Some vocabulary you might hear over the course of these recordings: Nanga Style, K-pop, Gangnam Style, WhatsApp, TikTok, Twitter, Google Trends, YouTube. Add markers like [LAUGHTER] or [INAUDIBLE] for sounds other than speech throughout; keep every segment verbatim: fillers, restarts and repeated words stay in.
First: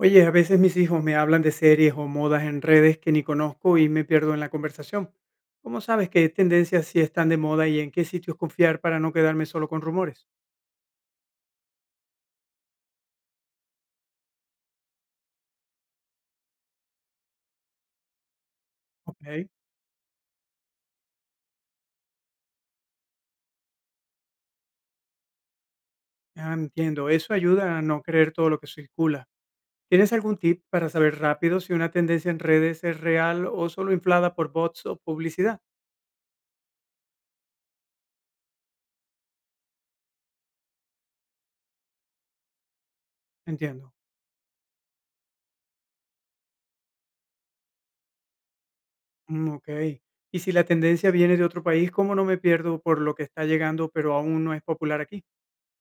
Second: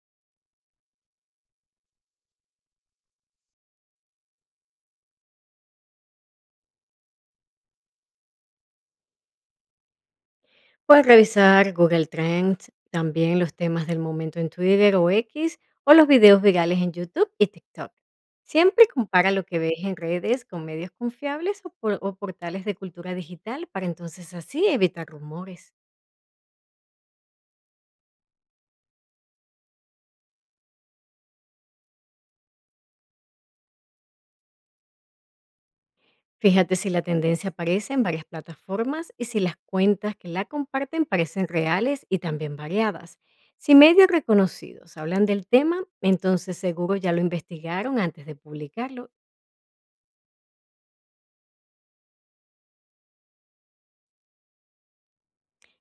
Oye, a veces mis hijos me hablan de series o modas en redes que ni conozco y me pierdo en la conversación. ¿Cómo sabes qué tendencias sí están de moda y en qué sitios confiar para no quedarme solo con rumores? Puedes revisar Google Trends, también los temas del momento en Twitter o X o los videos virales en YouTube y TikTok. Siempre compara lo Ok, que ves en redes con medios confiables o, por- o portales de cultura digital para entonces así evitar rumores. ah, entiendo. Eso ayuda a no creer todo lo que circula. ¿Tienes algún tip para saber rápido si una tendencia en redes es real o solo inflada por bots o publicidad? Fíjate si la tendencia aparece en varias plataformas y si las cuentas que la comparten parecen reales y también variadas. Si Entiendo. medios reconocidos hablan del tema, entonces seguro ya lo investigaron antes de publicarlo. Mm, ok. Y si la tendencia viene de otro país, ¿cómo no me pierdo por lo que está llegando pero aún no es popular aquí?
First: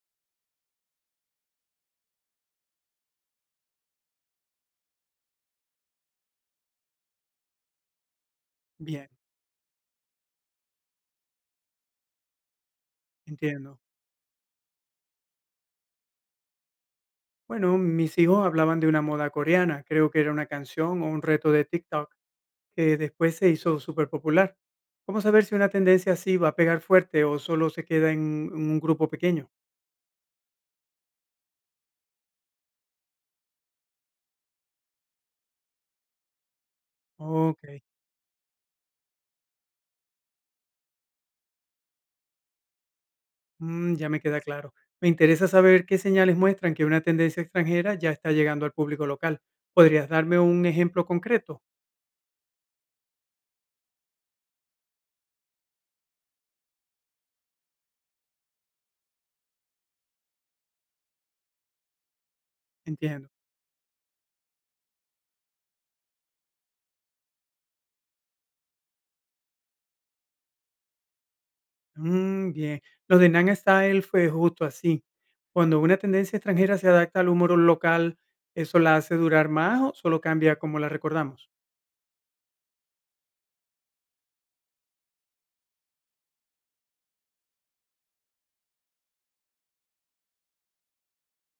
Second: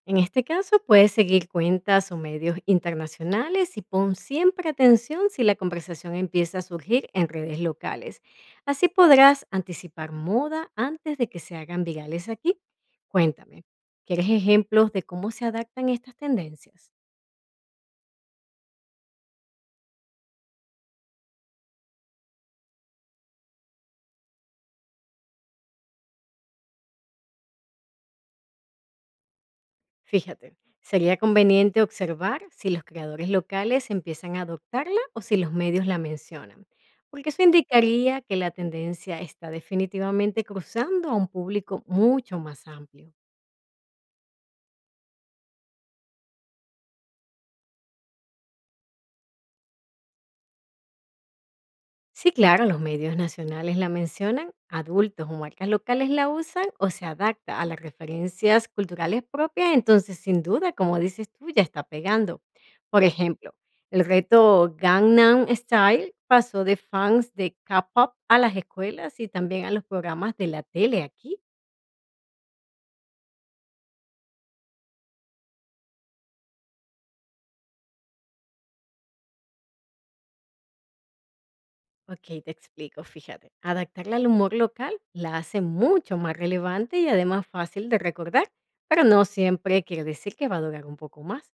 En este caso, puedes seguir cuentas o medios internacionales y pon siempre atención si la conversación empieza a surgir en redes locales. Así Bien, podrás anticipar moda antes de que se hagan virales aquí. Cuéntame, entiendo. ¿quieres ejemplos de cómo se adaptan estas tendencias? Bueno, mis hijos hablaban de una moda coreana, creo que era una canción o un reto de TikTok, que después se hizo súper popular. ¿Cómo saber si una tendencia así va a pegar fuerte o solo se queda en en un grupo pequeño? Fíjate, sería conveniente observar si los creadores locales empiezan a adoptarla o si los medios la mencionan, porque eso Ok, indicaría que la tendencia está definitivamente cruzando a un público mucho más amplio. mm, ya me queda claro. Me interesa saber qué señales muestran que una tendencia extranjera ya está llegando al público local. ¿Podrías darme un ejemplo concreto? Sí, claro, los medios nacionales la mencionan, adultos o marcas locales la usan o se adapta a las referencias culturales propias, entonces sin duda, como dices tú, ya está pegando. Por Entiendo. ejemplo, el reto Gangnam Style pasó de fans de K-pop a las escuelas y también a los programas de la tele aquí. Mm, bien. Lo de Nanga Style fue justo así. Cuando una tendencia extranjera se adapta al humor local, ¿eso la hace durar más o solo cambia como la recordamos? Ok, te explico, fíjate. Adaptarla al humor local la hace mucho más relevante y además fácil de recordar, pero no siempre quiere decir que va a durar un poco más.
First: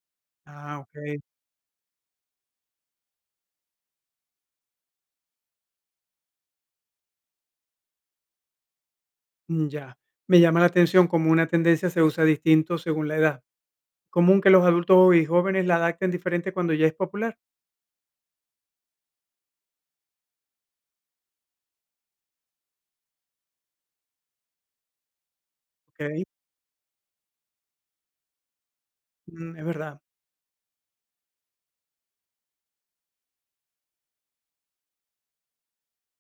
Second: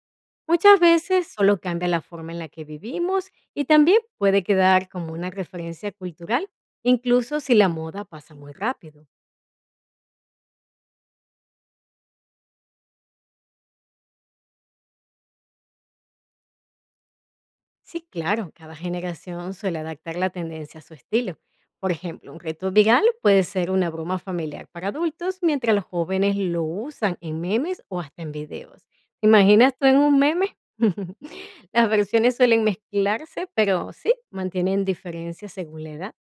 Muchas Ah, ok. veces solo cambia la forma en la que vivimos y también puede quedar como una referencia cultural, incluso si la moda pasa muy rápido. Mm, ya. Me llama la atención cómo una tendencia se usa distinto según la edad. Común que los adultos y jóvenes la adapten diferente cuando ya es popular. Sí, claro, cada generación suele adaptar la tendencia a su estilo. Por ejemplo, un reto viral puede ser una broma familiar para adultos, mientras los Ok. jóvenes lo usan en memes o hasta en videos. ¿Te Mm, es imaginas tú en verdad. un meme? [LAUGHS] Las versiones suelen mezclarse, pero sí, mantienen diferencias según la edad.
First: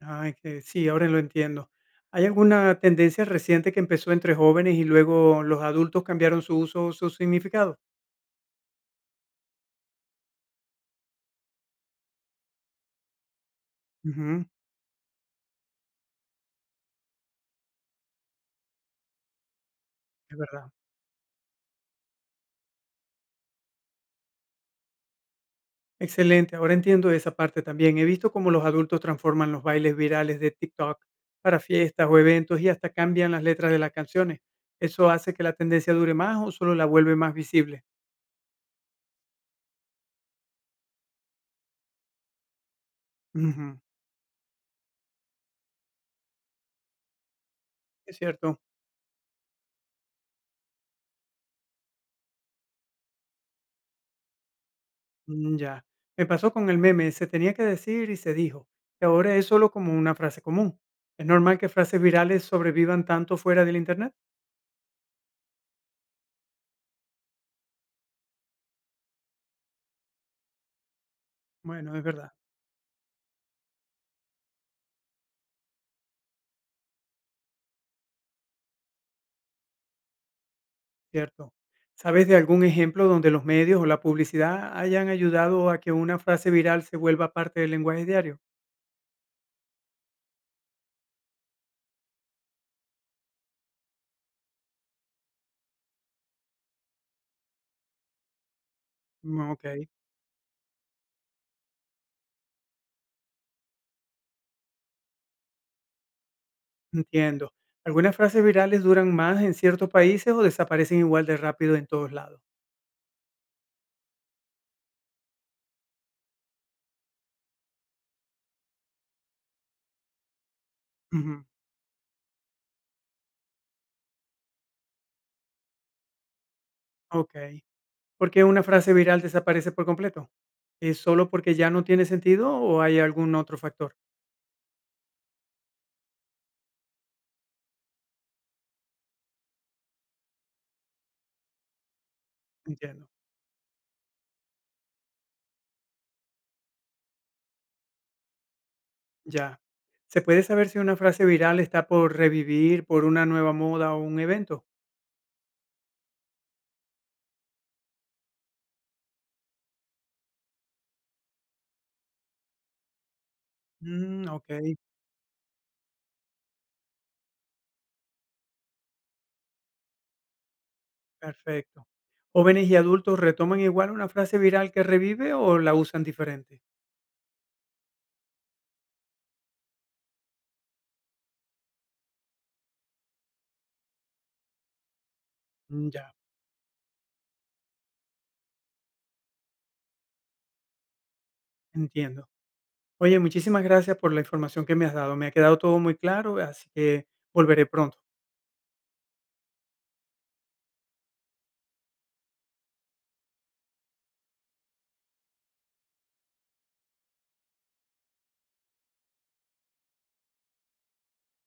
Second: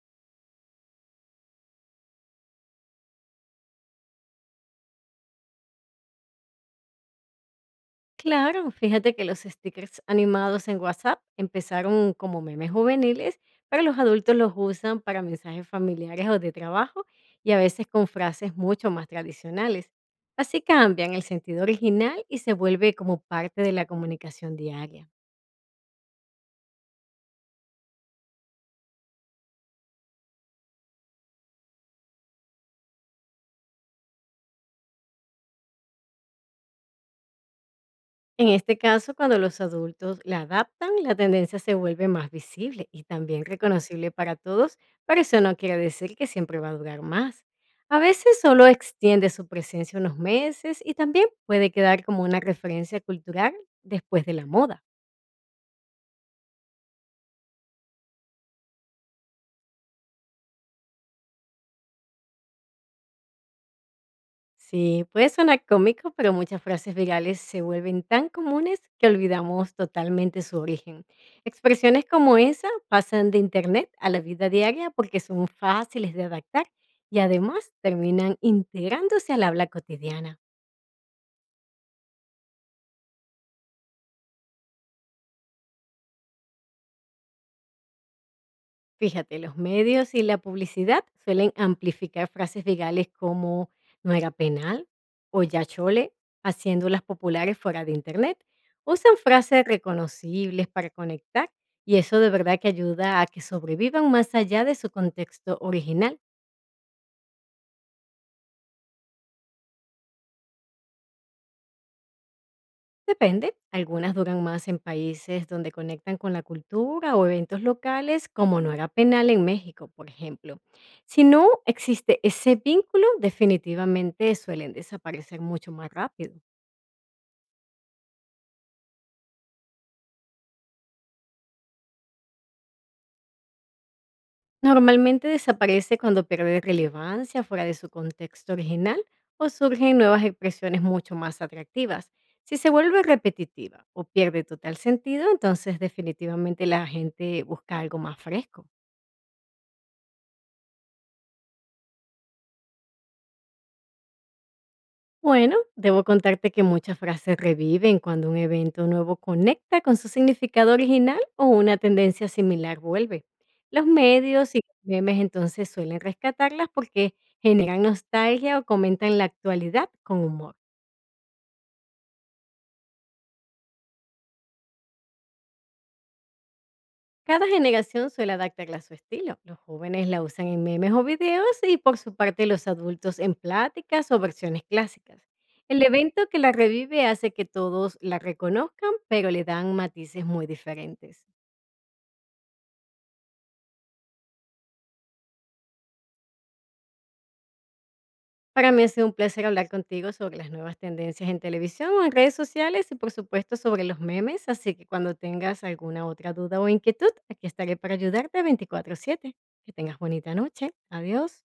Ay, que sí, ahora lo entiendo. ¿Hay alguna tendencia reciente que empezó entre jóvenes y luego los adultos cambiaron su uso o su significado? Claro, fíjate que los stickers animados en WhatsApp empezaron como memes juveniles, pero los adultos Ujú, los usan para mensajes familiares o de trabajo y a veces con frases mucho más tradicionales. es Así verdad. cambian el sentido original y se vuelve como parte de la comunicación diaria. Excelente, ahora entiendo esa parte también. He visto cómo los adultos transforman los bailes virales de TikTok para fiestas o eventos y hasta cambian las letras de las canciones. ¿Eso hace que la tendencia dure más o solo la vuelve más visible? En este caso, cuando los adultos la adaptan, la tendencia se vuelve más visible y también Ujú, reconocible para todos, pero eso no quiere decir que siempre va a durar más. A es veces cierto. solo extiende su presencia unos meses y también puede quedar como una referencia cultural después de la moda. Mm, ya. Me pasó con el meme, se tenía que decir y se dijo. Y ahora es solo como una frase común. ¿Es normal que frases virales sobrevivan tanto fuera del Internet? Sí, puede sonar cómico, pero muchas frases virales se vuelven tan comunes que olvidamos totalmente su origen. Bueno, Expresiones es verdad. como esa pasan de internet a la vida diaria porque son fáciles de adaptar y además terminan integrándose al habla cotidiana. Cierto. ¿Sabes de algún ejemplo donde los medios o la publicidad hayan ayudado a que una frase viral se vuelva parte del lenguaje diario? Fíjate, los medios y la publicidad suelen amplificar frases virales como no era penal o ya chole, haciéndolas populares fuera de Internet. Usan Mm, frases ok, reconocibles para conectar y eso de verdad que ayuda a que sobrevivan más allá de su contexto original. entiendo. ¿Algunas frases virales duran más en ciertos países o desaparecen igual de rápido en todos lados? Depende, algunas duran más en países donde conectan con la cultura o eventos locales, como no era penal en México, por ejemplo. Si Ujú, no existe ese vínculo, definitivamente suelen desaparecer mucho más rápido. ok. ¿Por qué una frase viral desaparece por completo? ¿Es solo porque ya no tiene sentido o hay algún otro factor? Normalmente desaparece cuando pierde relevancia fuera de su contexto original o surgen nuevas expresiones mucho más atractivas. Si se vuelve Entiendo. repetitiva o pierde total sentido, entonces definitivamente la gente busca algo más fresco. Ya. ¿Se puede saber si una frase viral está por revivir por una nueva moda o un evento? Bueno, debo contarte que muchas frases reviven cuando un evento nuevo conecta con su significado original o una tendencia similar vuelve. Los Mm, ok. medios y los memes entonces suelen rescatarlas porque generan nostalgia o comentan la actualidad con humor. Perfecto. ¿Jóvenes y adultos retoman igual una frase viral que revive o la usan diferente? Cada generación suele adaptarla a su estilo. Los jóvenes la usan en memes o videos y por su parte los adultos en pláticas o versiones clásicas. El Mm, ya, evento que la revive hace que todos la reconozcan, pero le dan matices muy diferentes. entiendo. Oye, muchísimas gracias por la información que me has dado. Me ha quedado todo muy claro, así que volveré pronto. Para mí ha sido un placer hablar contigo sobre las nuevas tendencias en televisión o en redes sociales y por supuesto sobre los memes, así que cuando tengas alguna otra duda o inquietud, aquí estaré para ayudarte veinticuatro siete. Que tengas bonita noche. Adiós.